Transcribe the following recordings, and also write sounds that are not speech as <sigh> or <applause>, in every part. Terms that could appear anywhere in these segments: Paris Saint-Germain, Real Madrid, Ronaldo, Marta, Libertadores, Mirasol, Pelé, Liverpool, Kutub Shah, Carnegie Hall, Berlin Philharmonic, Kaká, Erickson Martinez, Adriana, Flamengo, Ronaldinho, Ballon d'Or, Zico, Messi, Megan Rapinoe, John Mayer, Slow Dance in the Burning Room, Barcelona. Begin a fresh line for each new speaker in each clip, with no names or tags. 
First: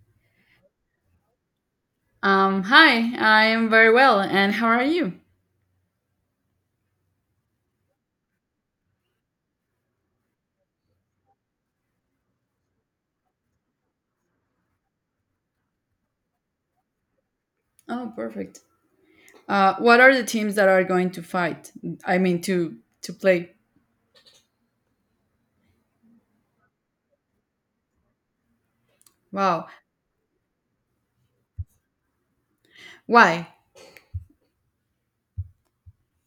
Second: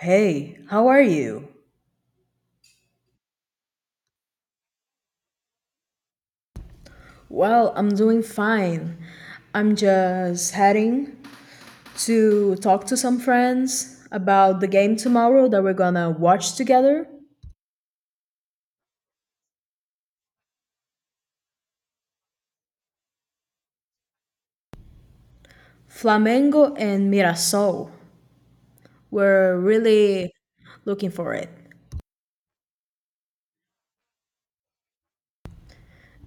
Hey, how are you?
Hi, I am very well, and how are you?
Well, I'm doing fine. I'm just heading to talk to some friends about the game tomorrow that we're gonna watch together.
Oh, perfect. What are the teams that are going to fight? I mean, to play.
Flamengo and Mirasol. We're
Wow.
really looking for it
Why?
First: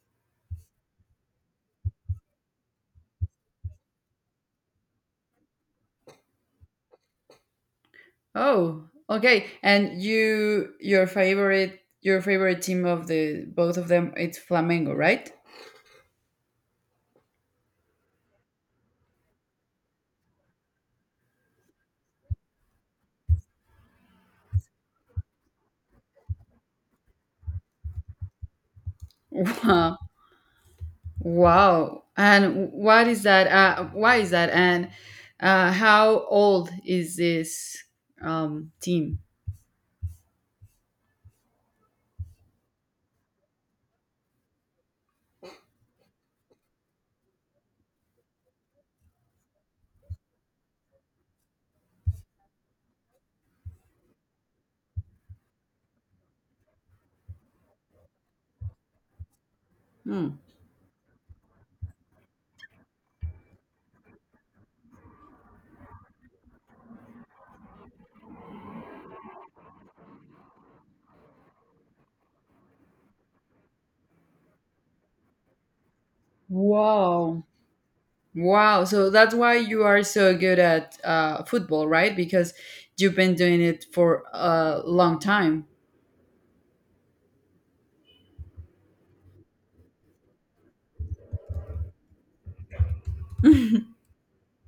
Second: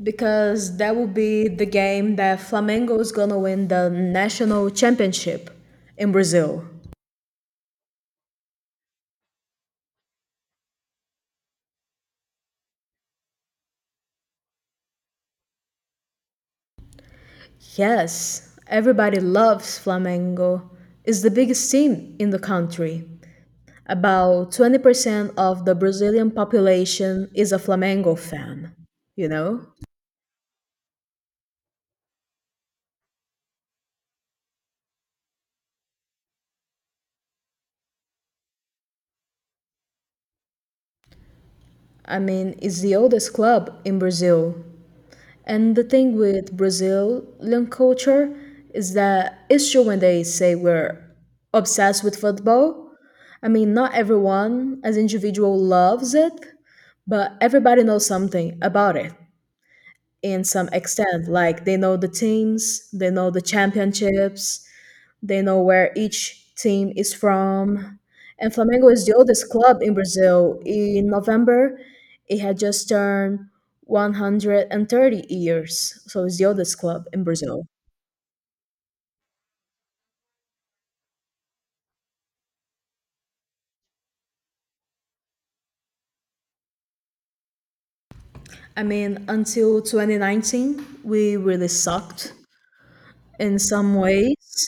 because that will be the game that Flamengo is gonna win the national championship in Brazil.
Oh, okay. And you, your favorite team of the both of them, it's Flamengo, right?
Yes, everybody loves Flamengo. It's the biggest team in the country. About 20% of the Brazilian population is a Flamengo fan, you
<laughs>
know?
Wow. Wow. And what is that? Why is that? And how old is this team?
I mean, it's the oldest club in Brazil. And the thing with Brazilian culture is that it's true when they say we're obsessed with football. I mean, not everyone as individual loves it, but everybody knows something about it
Hmm.
in some extent. Like they know the teams, they know the championships, they know where each team is from. And Flamengo is the oldest club in Brazil. In November, it had just turned 130 years. So it's the oldest club in
Wow.
Brazil.
Wow, so that's why you are so good at football, right? Because you've been doing it for a long time. <laughs>
I mean, until 2019, we really sucked in some ways.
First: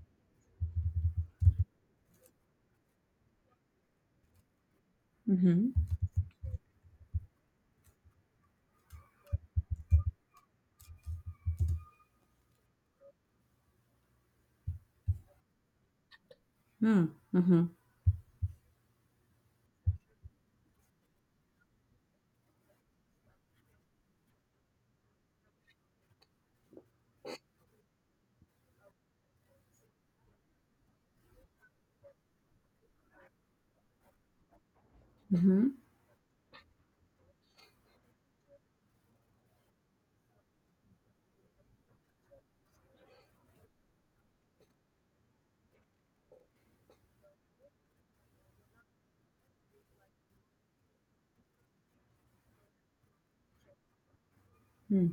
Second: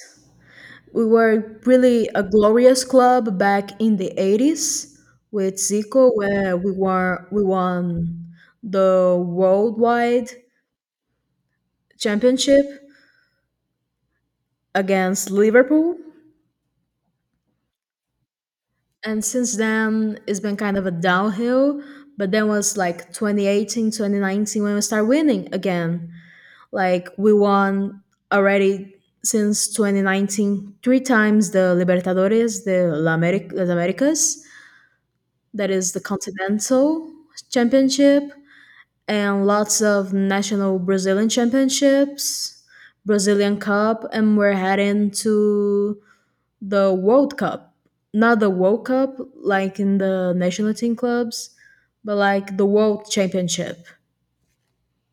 We were really a glorious club back in the 80s with
Mm-hmm.
Zico, where we won the worldwide championship against Liverpool.
Mm-hmm.
And since then, it's been kind of a downhill. But then was like 2018, 2019, when we start winning again. Like we won already since 2019 three times the Libertadores, the Las Americas,
Mm-hmm.
that is the Continental Championship, and lots of national Brazilian championships, Brazilian Cup, and we're heading to the World Cup, not the World Cup like in the national team clubs, but like the World Championship.
Mm.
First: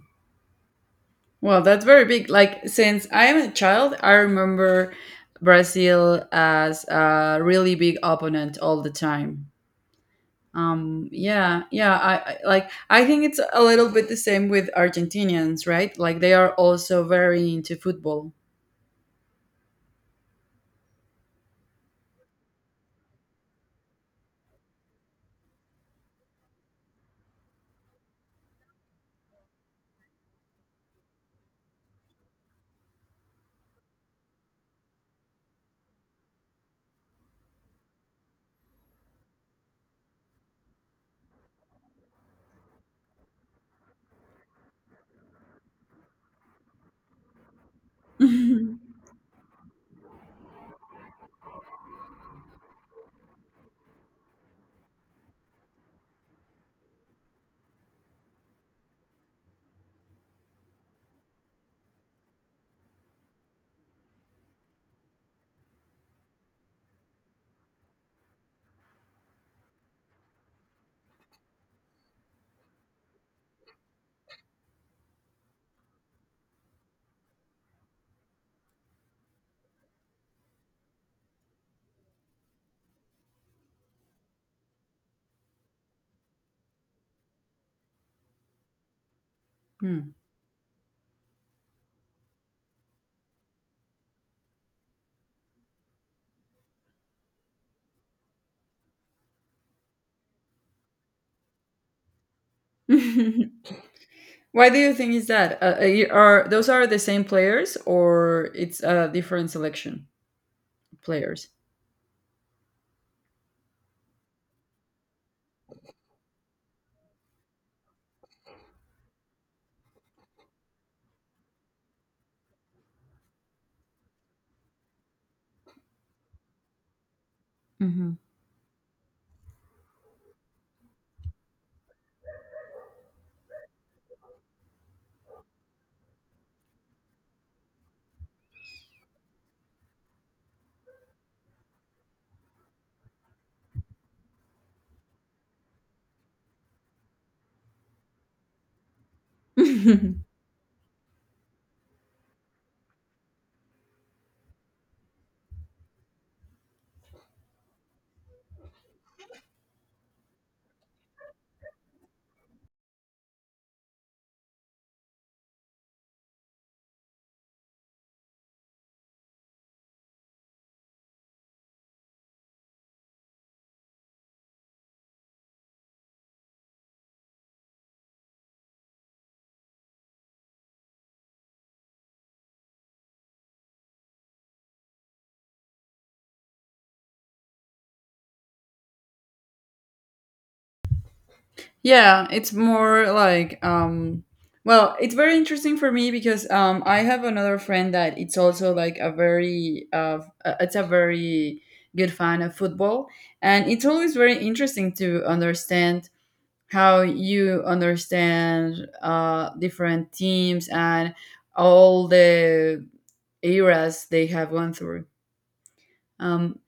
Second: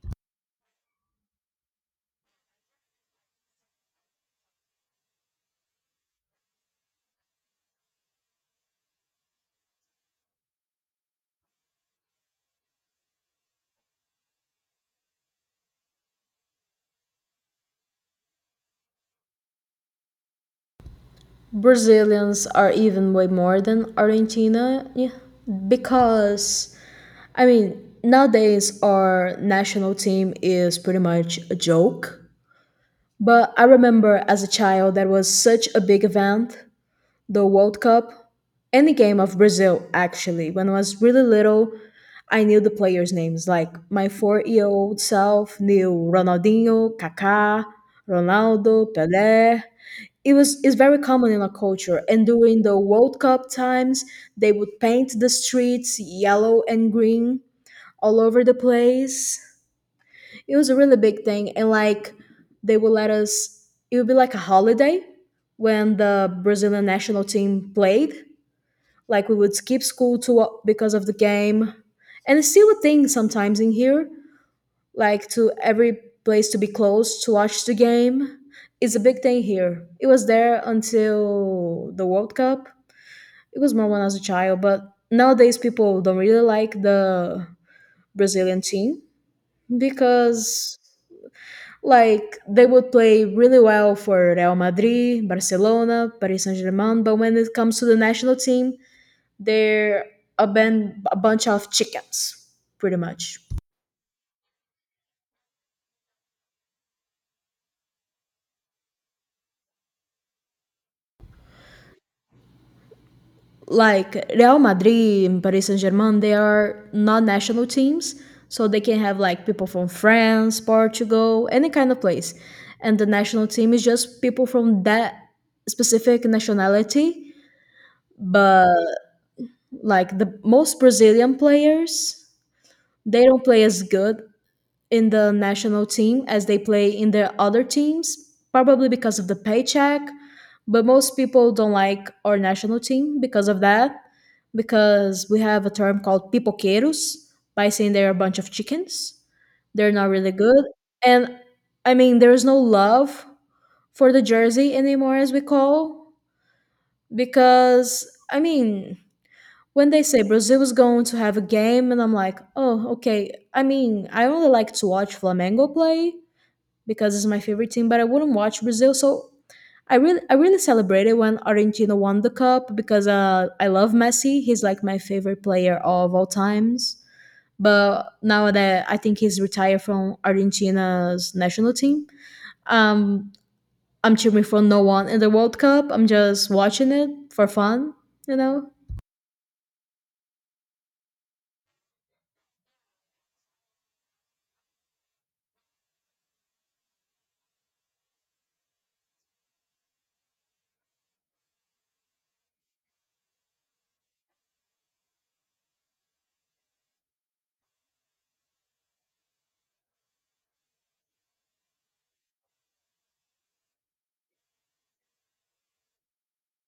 Well, that's very big. Like since I am a child, I remember Brazil as a really big opponent all the time. Yeah, yeah. I like. I think it's a little bit the same with Argentinians, right? Like they are also very into football. <laughs>
Brazilians are even way more than Argentina, yeah, because I mean, nowadays our national team is pretty much a joke. But I remember as a child that was such a big event, the World Cup, any game of Brazil, actually. When I was really little, I knew the players' names. Like my 4 year old self knew Ronaldinho, Kaká,
Hmm.
Ronaldo, Pelé. It's very common in our culture. And during the World Cup times, they would paint the streets yellow and green all over the place. It was a really big thing. And like they would let us, it would be like a holiday when the Brazilian national team played. Like we would skip school to because of the game, and it's still a thing sometimes in here. Like to every place to be close to watch the game. It's a big thing here. It was there until the World Cup. It was more when I was a child, but nowadays people don't really like the Brazilian team because like they would play really well for Real Madrid, Barcelona, Paris Saint-Germain, but when it comes to the national team, they're a bunch of chickens, pretty much.
<laughs> Why do you think is that? Are those are the same players or it's a different selection of players?
Like Real Madrid and Paris Saint Germain, they are not national teams, so they can have like people from France, Portugal, any kind of place. And the national team is just people from that specific nationality.
Hmm.
But like the most Brazilian players, they don't play as good in the national team as they play in the other teams, probably because of the paycheck. But most people don't like our national team because of that, because we have a term called pipoqueiros by saying they're a bunch of chickens. They're not
<laughs>
really good. And I mean, there's no love for the jersey anymore, as we call, because I mean, when they say Brazil is going to have a game, and I'm like, oh, okay. I mean, I only like to watch Flamengo play, because it's my favorite team, but I wouldn't watch Brazil. So I really celebrated when Argentina won the cup because I love Messi. He's like my favorite player of all times. But now that I think he's retired from Argentina's national team, um, I'm cheering for no one in the World Cup. I'm just watching it for fun, you know.
Yeah, it's more like well, it's very interesting for me because I have another friend that it's also like a very it's a very good fan of football, and it's always very interesting to understand how you understand different teams and all the eras they have gone through. Um,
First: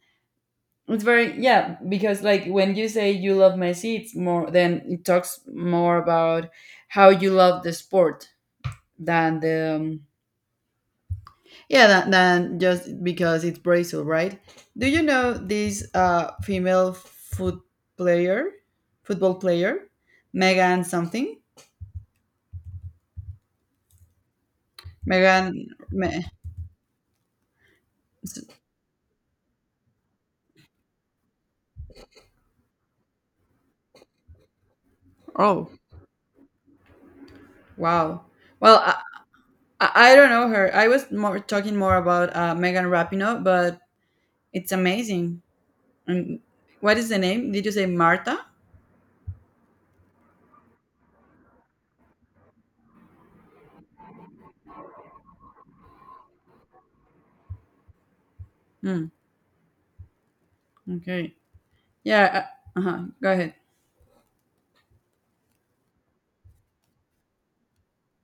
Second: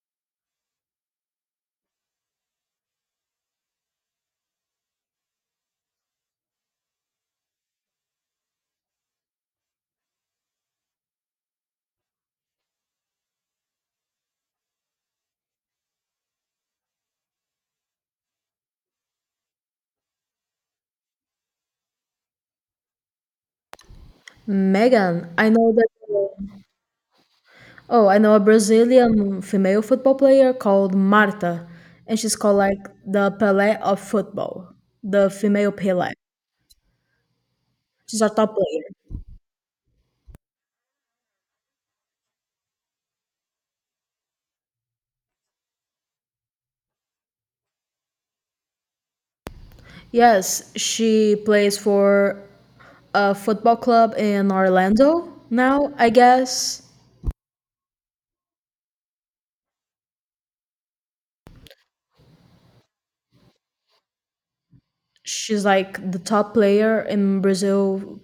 it's very yeah because like when you say you love Messi, it's more then it talks more about how you love the sport than the yeah than just because it's Brazil, right? Do you know this female foot player, football player, Megan something?
Megan, I know
Megan.
that. Oh, I know a Brazilian female football player called Marta, and she's called like the Pelé of football, the
Oh,
female Pelé.
wow.
She's a top
Well,
player.
I don't know her. I was more talking more about Megan Rapinoe, but it's amazing. And what is the name? Did you say Marta?
Yes, she plays for a football club in Orlando now, I guess.
Hmm. Okay. Yeah. Uh huh. Go ahead.
She's like the top player in Brazil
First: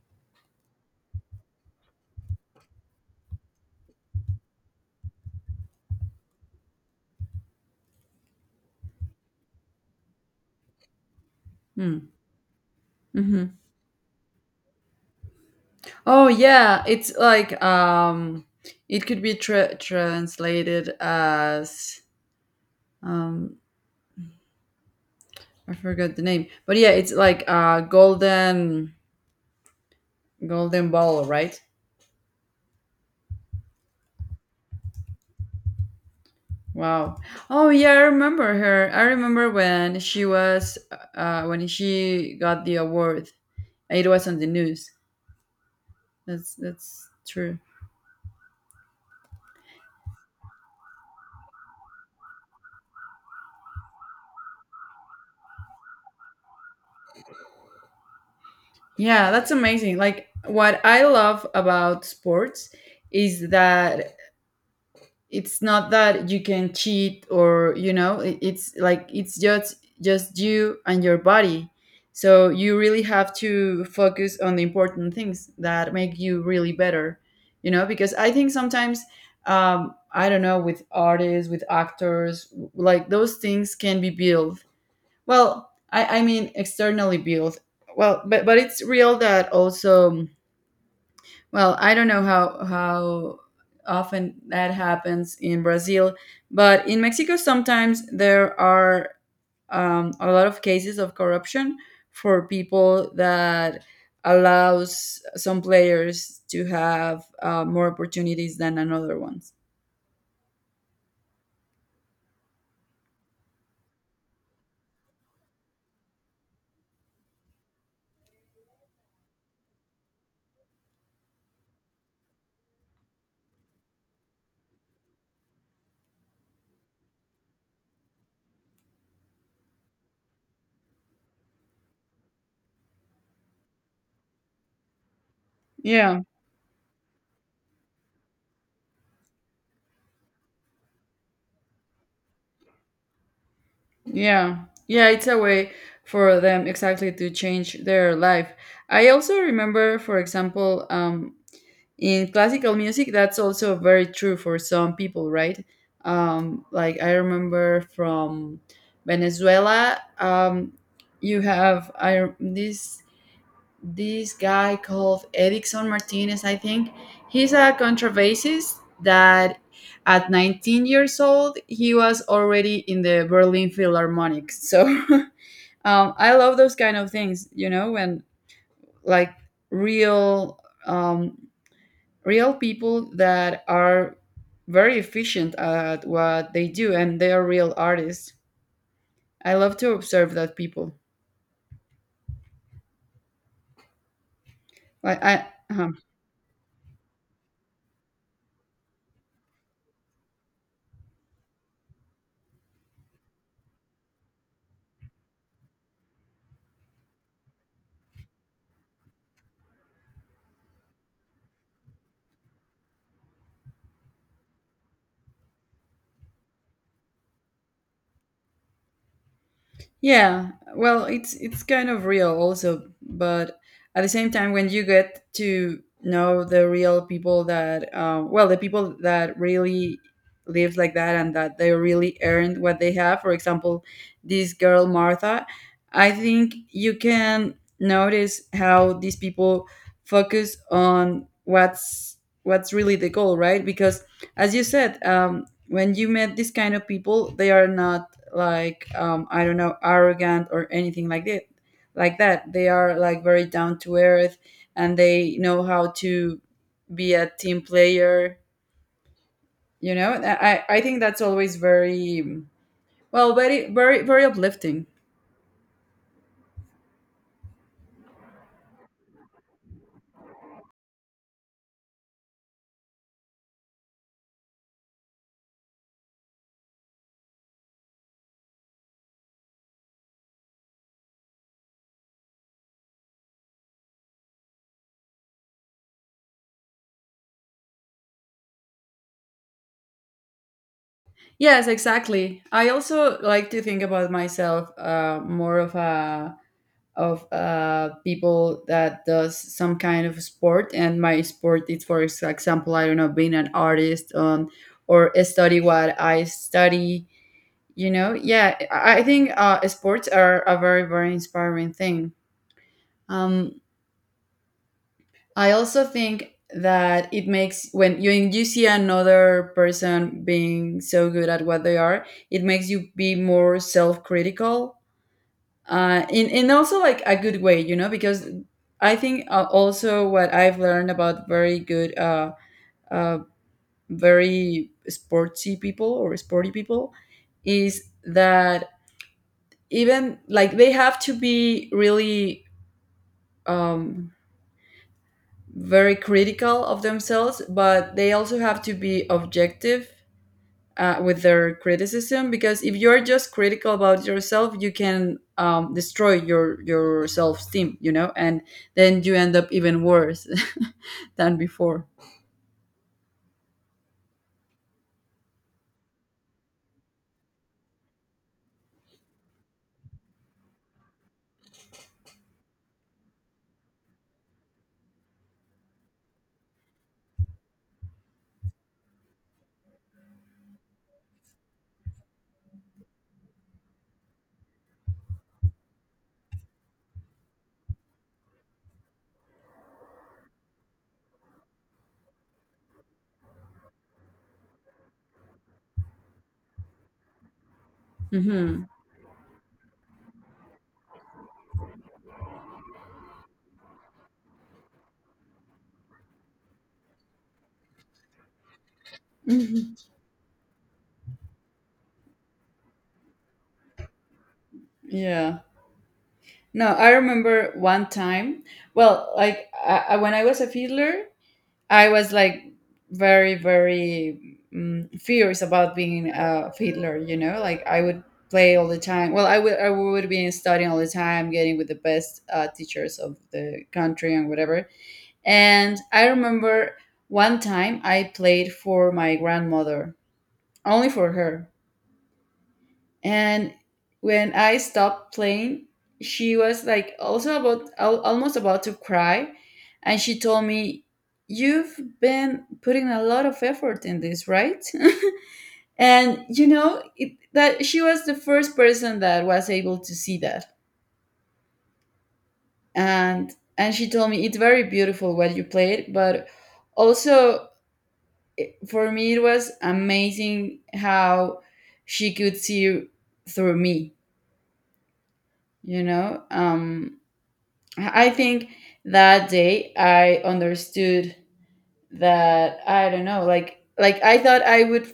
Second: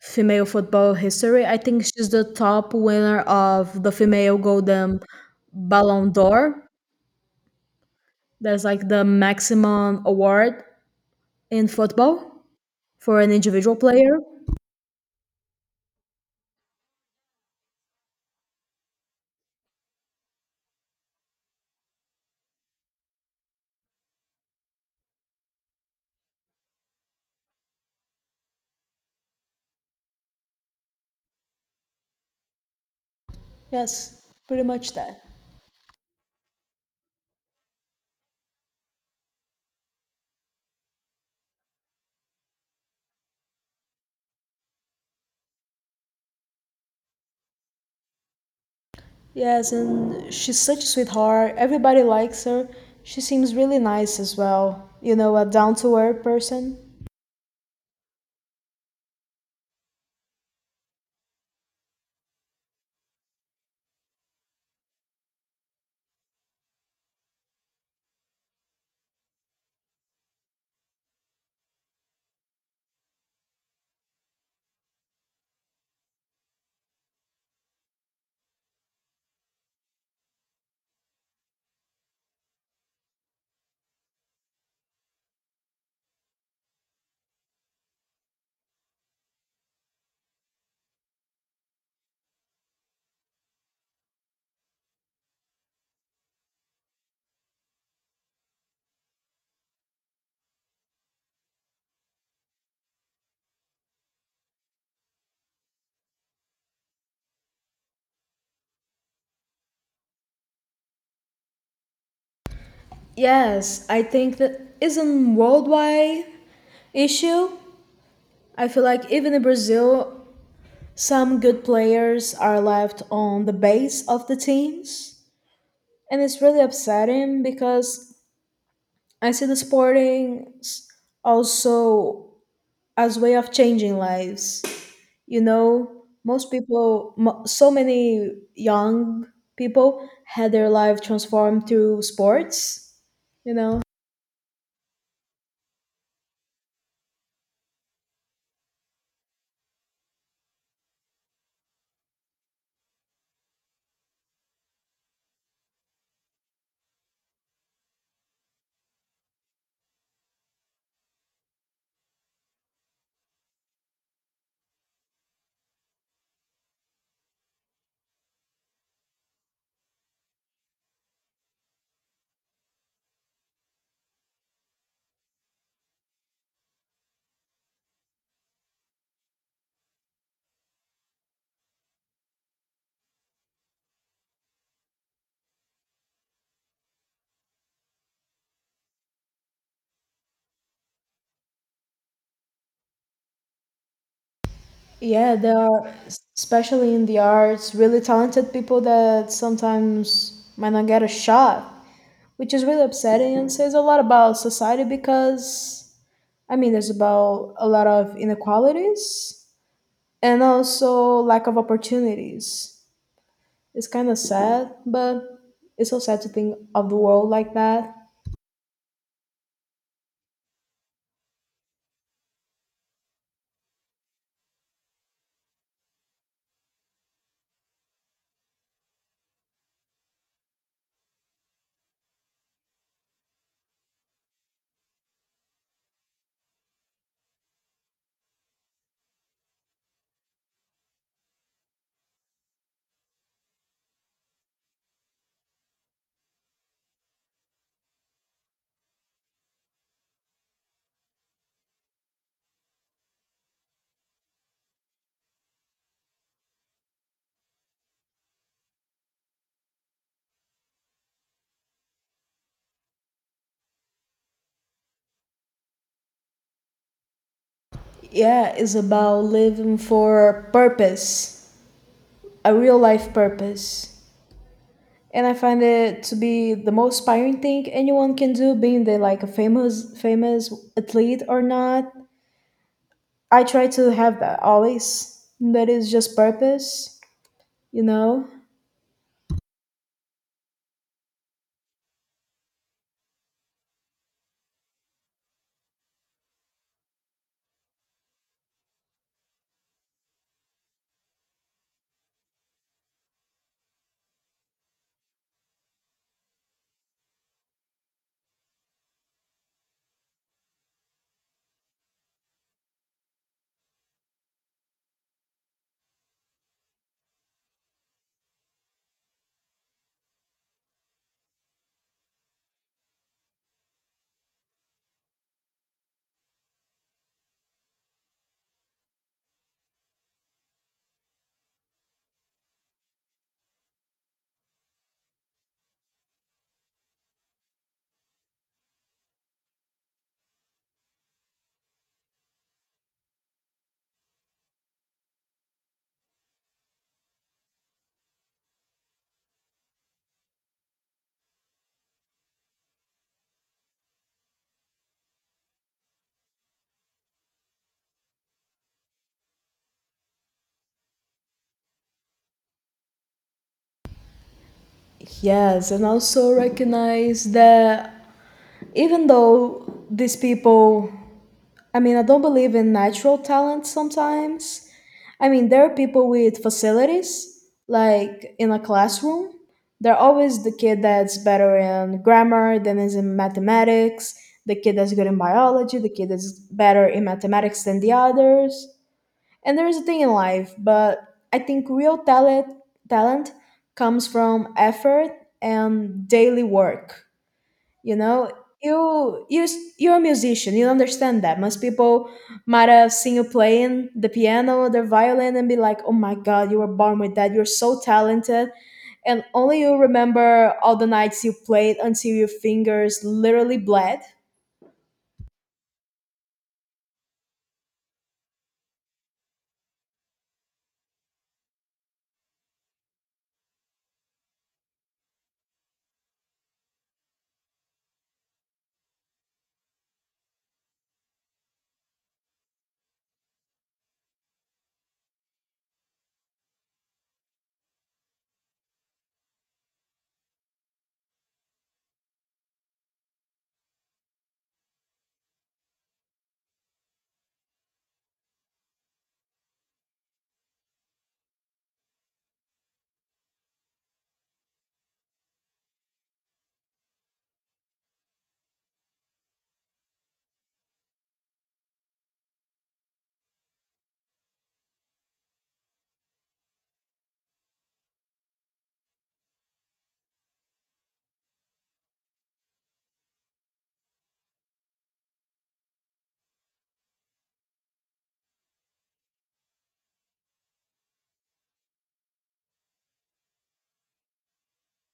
female football history. I think she's the top winner of the female golden Ballon d'Or. That's like the maximum award in
Hmm.
football. For an
Mm-hmm.
individual player?
Oh yeah, it's like it could be translated as um, I forgot the name, but yeah, it's like golden golden ball, right?
Yes, pretty much that.
Wow. Oh yeah, I remember her. I remember when she was when she got the award. It was on the news. That's true.
Yes, and she's such a sweetheart. Everybody likes her. She seems really nice as well. You know, a down to earth person.
Yeah, that's amazing. Like what I love about sports is that it's not that you can cheat or you know it's like it's just you and your body, so you really have to focus on the important things that make you really better, you know, because I think sometimes I don't know, with artists, with actors, like those things can be built, well I mean externally built, well but it's real that also, well, I don't know how often that happens in Brazil, but in Mexico sometimes there are a lot of cases of corruption for people that allows some players to have more opportunities than another ones.
Yes, I think that is a worldwide issue. I feel like even in Brazil, some good players are left on the base of the teams. And it's really upsetting because I see the sporting also as way of changing lives. You know,
Yeah.
so many young people had their life transformed through sports, you know?
Yeah, yeah, it's a way for them exactly to change their life. I also remember, for example, in classical music, that's also very true for some people, right? Like I remember from Venezuela, you have I this this guy called Erickson Martinez, I think. He's a contrabassist that at 19 years old, he was already in the Berlin Philharmonic. So <laughs> I love those kind of things, you know, when like real, um, real people that are very efficient at what they do and they are real artists. I love to observe that people. Like I,
Yeah, there
uh-huh.
are, especially in the arts, really talented people that sometimes might not get a shot, which is really upsetting and says a lot about society because I mean, there's about a lot of inequalities and also lack of opportunities. It's kind of sad, but it's so sad to think of the world like that.
Yeah, well, it's kind of real also, but at the same time, when you get to know the real people that, well, the people that really lived like that and that they really earned what they have. For example, this girl Martha, I think you can notice how these people focus on what's really the goal, right? Because as you said, when you met this kind of people they are not like I don't know, arrogant or anything like that, like that they are like very down to earth, and they know how to be a team player, you know, I think that's always very well, very uplifting.
Yeah, it's about living for purpose, a real life purpose. And I find it to be the most inspiring thing anyone can do, being they like a famous athlete or not. I try to have that always. That is just purpose, you know?
Yes, exactly, I also like to think about myself more of a of people that does some kind of sport, and my sport is for example, I don't know, being an artist or study what I study, you know. Yeah, I think sports are a very inspiring thing. um, I also think that it makes when you see another person being so good at what they are, it makes you be more self-critical in also like a good way, you know, because I think also what I've learned about very good, uh, very sporty people or sporty people is that even like they have to be really um, very critical of themselves, but they also have to be objective with their criticism, because if you're just critical about yourself you can destroy your self-esteem, you know, and then you end up even worse <laughs> than before.
Yes, and also recognize that even though these people, I mean, I don't believe in natural talent sometimes. I mean, there are people with facilities, like in a classroom. They're always the kid that's better in grammar than is in mathematics, the kid that's good in biology, the kid that's better in mathematics than the others. And there is a thing in life, but I think real talent comes from effort and daily work. You know,
Hmm.
you you're a musician. You understand that. Most people might have seen you playing the piano, the violin, and be like, "Oh my God, you were born with that. You're so talented." And only
Mhm.
you remember all the nights you played until your fingers literally bled.
Yeah. No, I remember one time, well like when I was a fiddler, I was like very fierce about being a fiddler. You know, like I would play all the time. Well, I would be studying all the time, getting with the best teachers of the country and whatever. And I remember one time I played for my grandmother, only for her, and when I stopped playing she was like also about almost about to cry, and she told me you've been putting a lot of effort in this, right? <laughs> And you know it, that she was the first person that was able to see that, and she told me it's very beautiful what you played, but also for me it was amazing how she could see through me, you know. I think that day I understood that I don't know, like I thought I would,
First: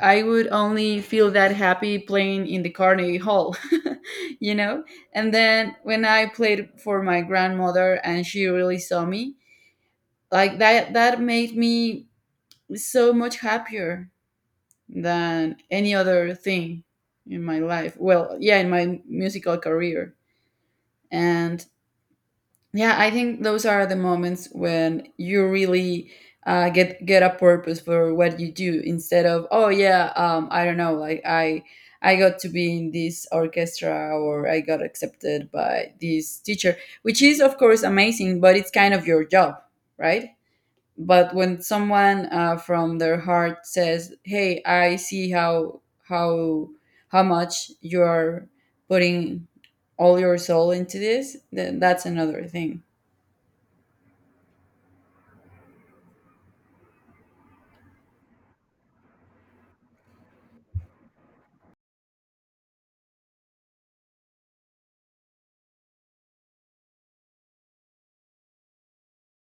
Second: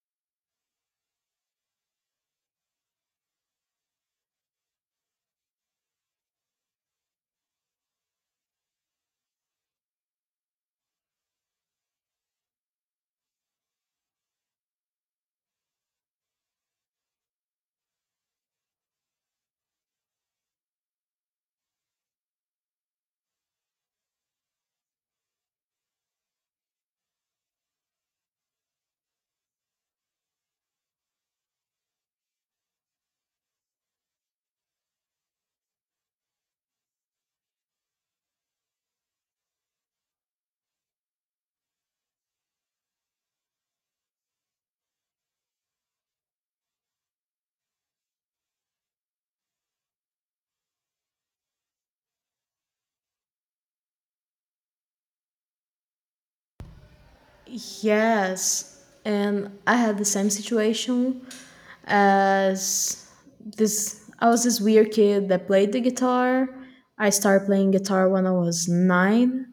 I would only feel that happy playing in the Carnegie Hall, <laughs> you know? And then when I played for my grandmother and she really saw me, like that made me so much happier than any other thing in my life. Well, yeah, in my musical career. And yeah, I think those are the moments when you really get a purpose for what you do instead of oh yeah I don't know, like I got to be in this orchestra or I got accepted by this teacher, which is of course amazing, but it's kind of your job, right? But when someone from their heart says, "Hey, I see how how how much you are putting all your soul into this," then that's another thing.
Yes, and I had the same situation as this. I was this weird kid that played the guitar. I started playing guitar when I was 9,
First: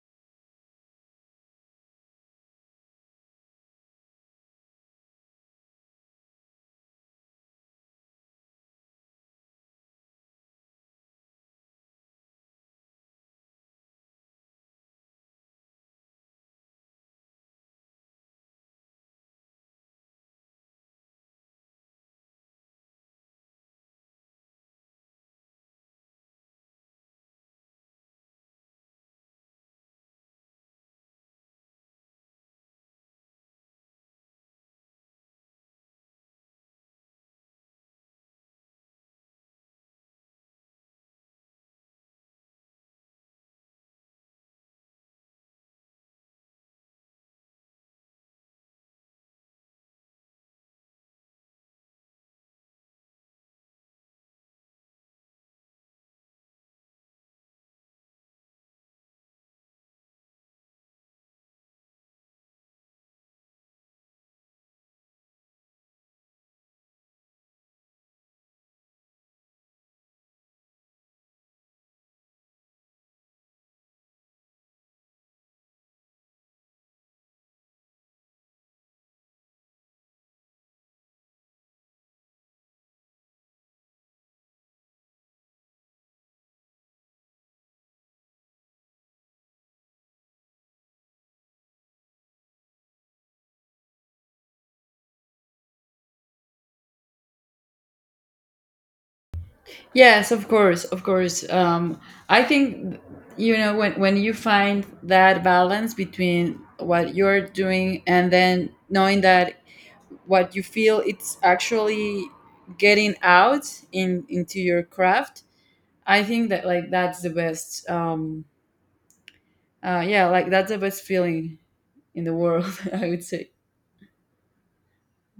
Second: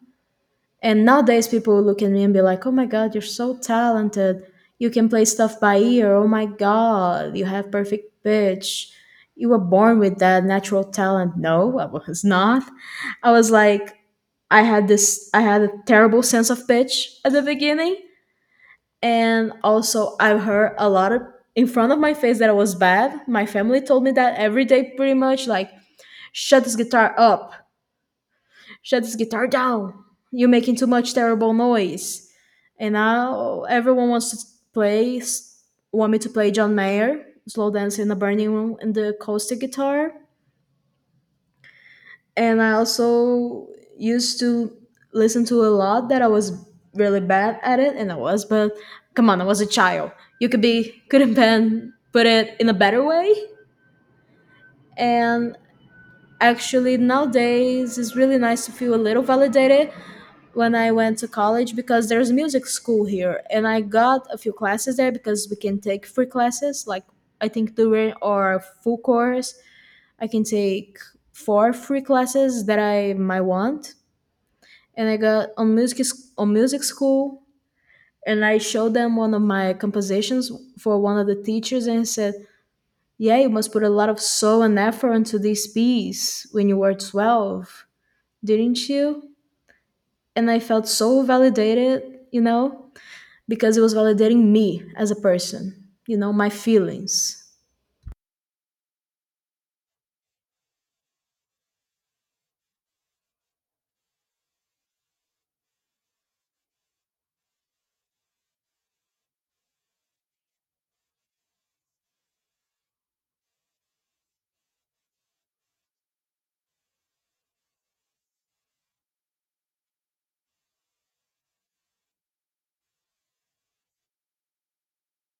and nowadays, people look at me and be like, oh my God, you're so talented. You can play stuff by ear. Oh my God, you have perfect pitch. You were born with that natural talent. No, I was not. I was like, I had a terrible sense of pitch at the beginning. And also, I heard a lot of in front of my face that I was bad. My family told me that every day, pretty much like, shut this guitar up, shut this guitar down. You're making too much terrible noise. And now everyone wants to play, want me to play John Mayer, Slow Dance in the Burning Room, and the acoustic guitar. And I also used to listen to a lot that I was really bad at it, and I was, but come on, I was a child. You could be, couldn't pen, put it in a better way. And actually, nowadays, it's really nice to feel a little validated when I went to college because there's music school here, and I got a few classes there because we can take free classes. Like I think during our full course, I can take four free classes that I might want, and I got on music school, and I showed them one of my compositions for one of the teachers, and he said, "Yeah, you must put a lot of soul and effort into this piece when you were twelve, didn't you?" And I felt so validated, you know, because it was validating me as a person, you know, my feelings.
Yes, of course, of course. I think, you know, when you find that balance between what you're doing and then knowing that what you feel it's actually getting out in into your craft. I think that like that's the best. Yeah, like that's the best feeling in the world. <laughs> I would say.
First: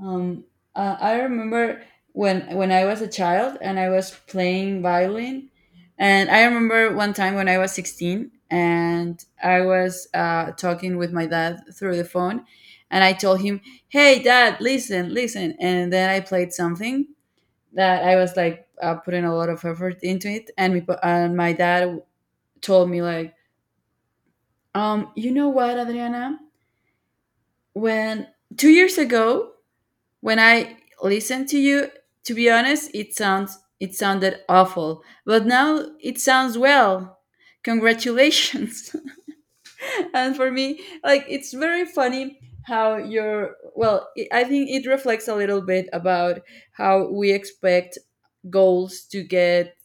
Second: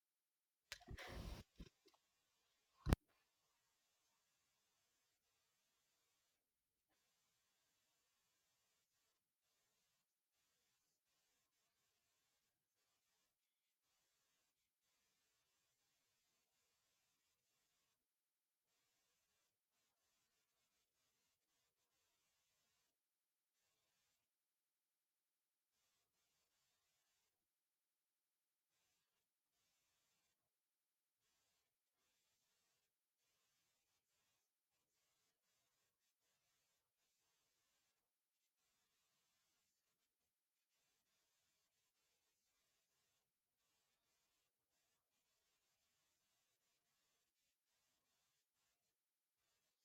Um, I remember when I was a child and I was playing violin, and I remember one time when I was 16 and I was talking with my dad through the phone, and I told him, "Hey, Dad, listen, listen," and then I played something that I was like putting a lot of effort into it, and and my dad told me like, "You know what, Adriana? When 2 years ago." When I listened to you, to be honest, it sounds it sounded awful, but now it sounds well. Congratulations. <laughs> And for me, like it's very funny how your well, it, I think it reflects a little bit about how we expect goals to get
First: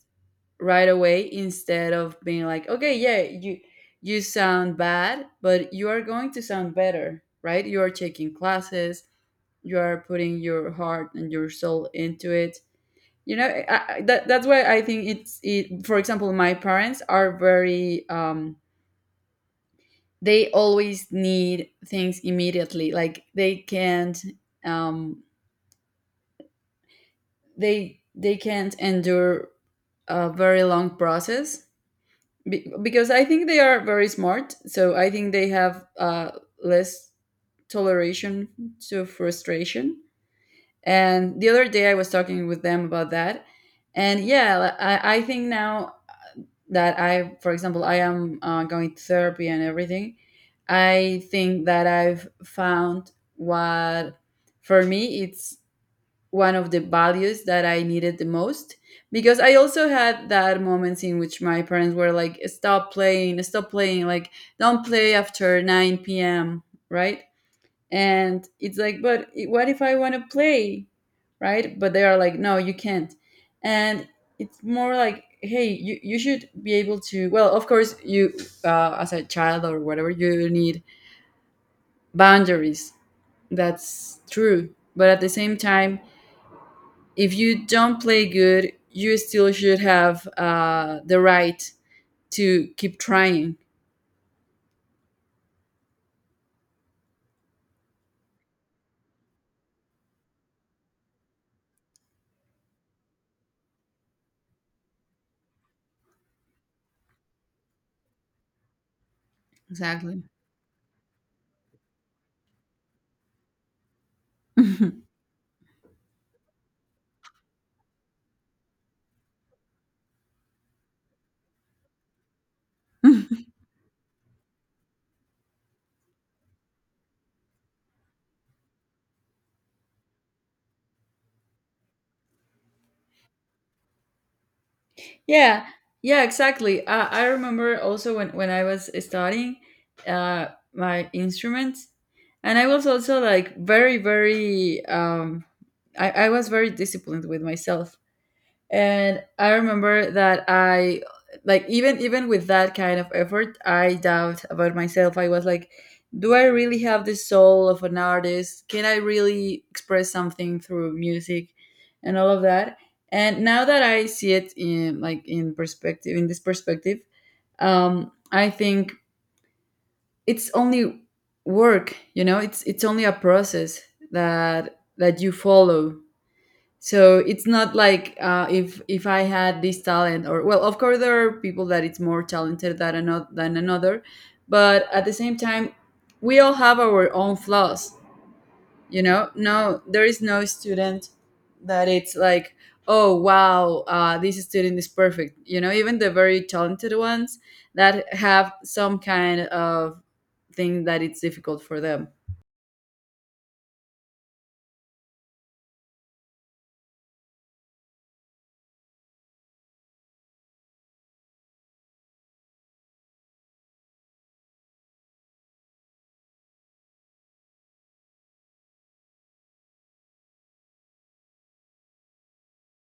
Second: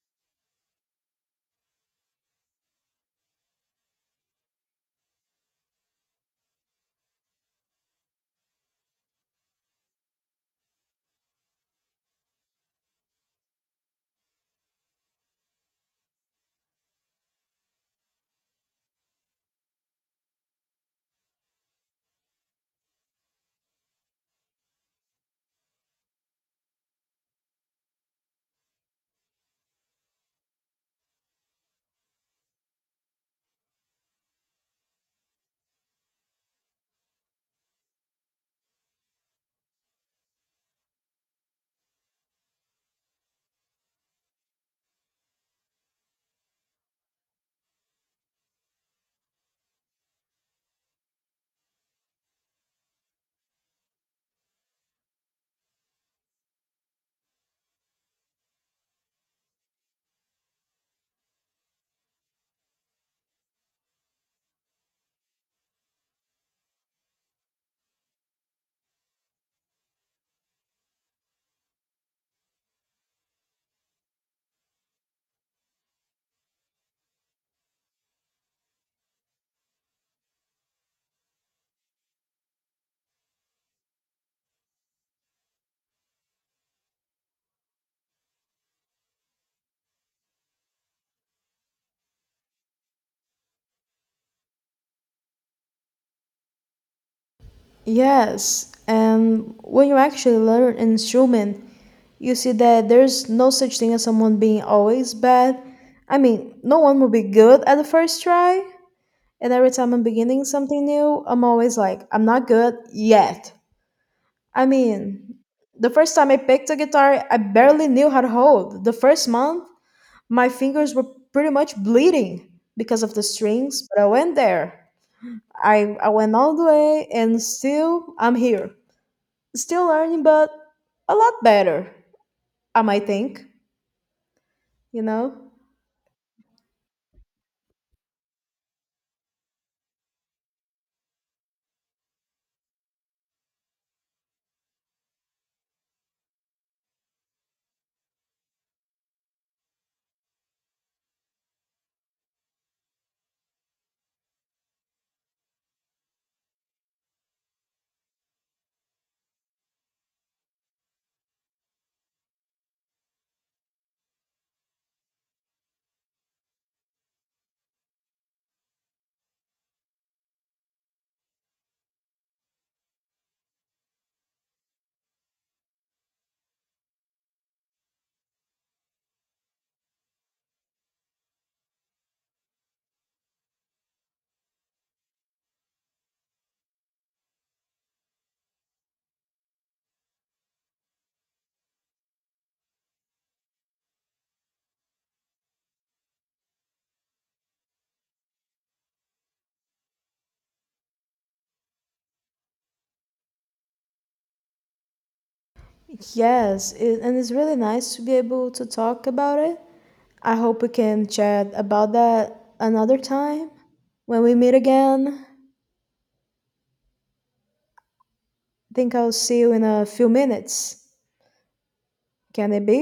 right away instead of being like, okay, yeah, you sound bad, but you are going to sound better, right? You are taking classes, you are putting your heart and your soul into it, you know. That's why I think it's it for example my parents are very they always need things immediately, like they can't um they can't endure a very long process. Because I think they are very smart, so I think they have less toleration to frustration. And the other day I was talking with them about that. And yeah, I think now that I, for example, I am going to therapy and everything, I think that I've found what, for me, it's one of the values that I needed the most. Because I also had that moments in which my parents were like, stop playing, like, don't play after 9 p.m., right? And it's like but what if I want to play, right? But they are like no you can't, and it's more like hey you should be able to well of course you as a child or whatever you need boundaries, that's true, but at the same time if you don't play good you still should have the right to keep trying.
Yes, and when you actually learn an instrument, you see that there's no such thing as someone being always bad. I mean, no one will be good at the first try. And every time I'm
Exactly.
beginning something new, I'm always like, I'm not good yet. I
<laughs>
mean, the first time I picked a guitar, I barely knew how to hold. The first month, my fingers were pretty much bleeding because of the strings, but I went there. I went all the way and still I'm here. Still learning, but a lot better, I might think, you know?
Yeah, yeah, exactly. I remember also when I was studying uh, my instruments, and I was also like very I was very disciplined with myself, and I remember that I like even with that kind of effort I doubt about myself, I was like do I really have the soul of an artist, can I really express something through music, and all of that. And now that I see it in like in perspective, in this perspective, I think it's only work, you know, it's only a process that that you follow, so it's not like if I had this talent, or well, of course there are people that it's more talented than another, but at the same time, we all have our own flaws. You know, no, there is no student that it's like, oh wow, this student is perfect. You know, even the very talented ones that have some kind of thing that it's difficult for them.
Yes, it, and it's really nice to be able to talk about it. I hope we can chat about that another time. When we meet again, I think I'll see you in a few minutes. Can it be?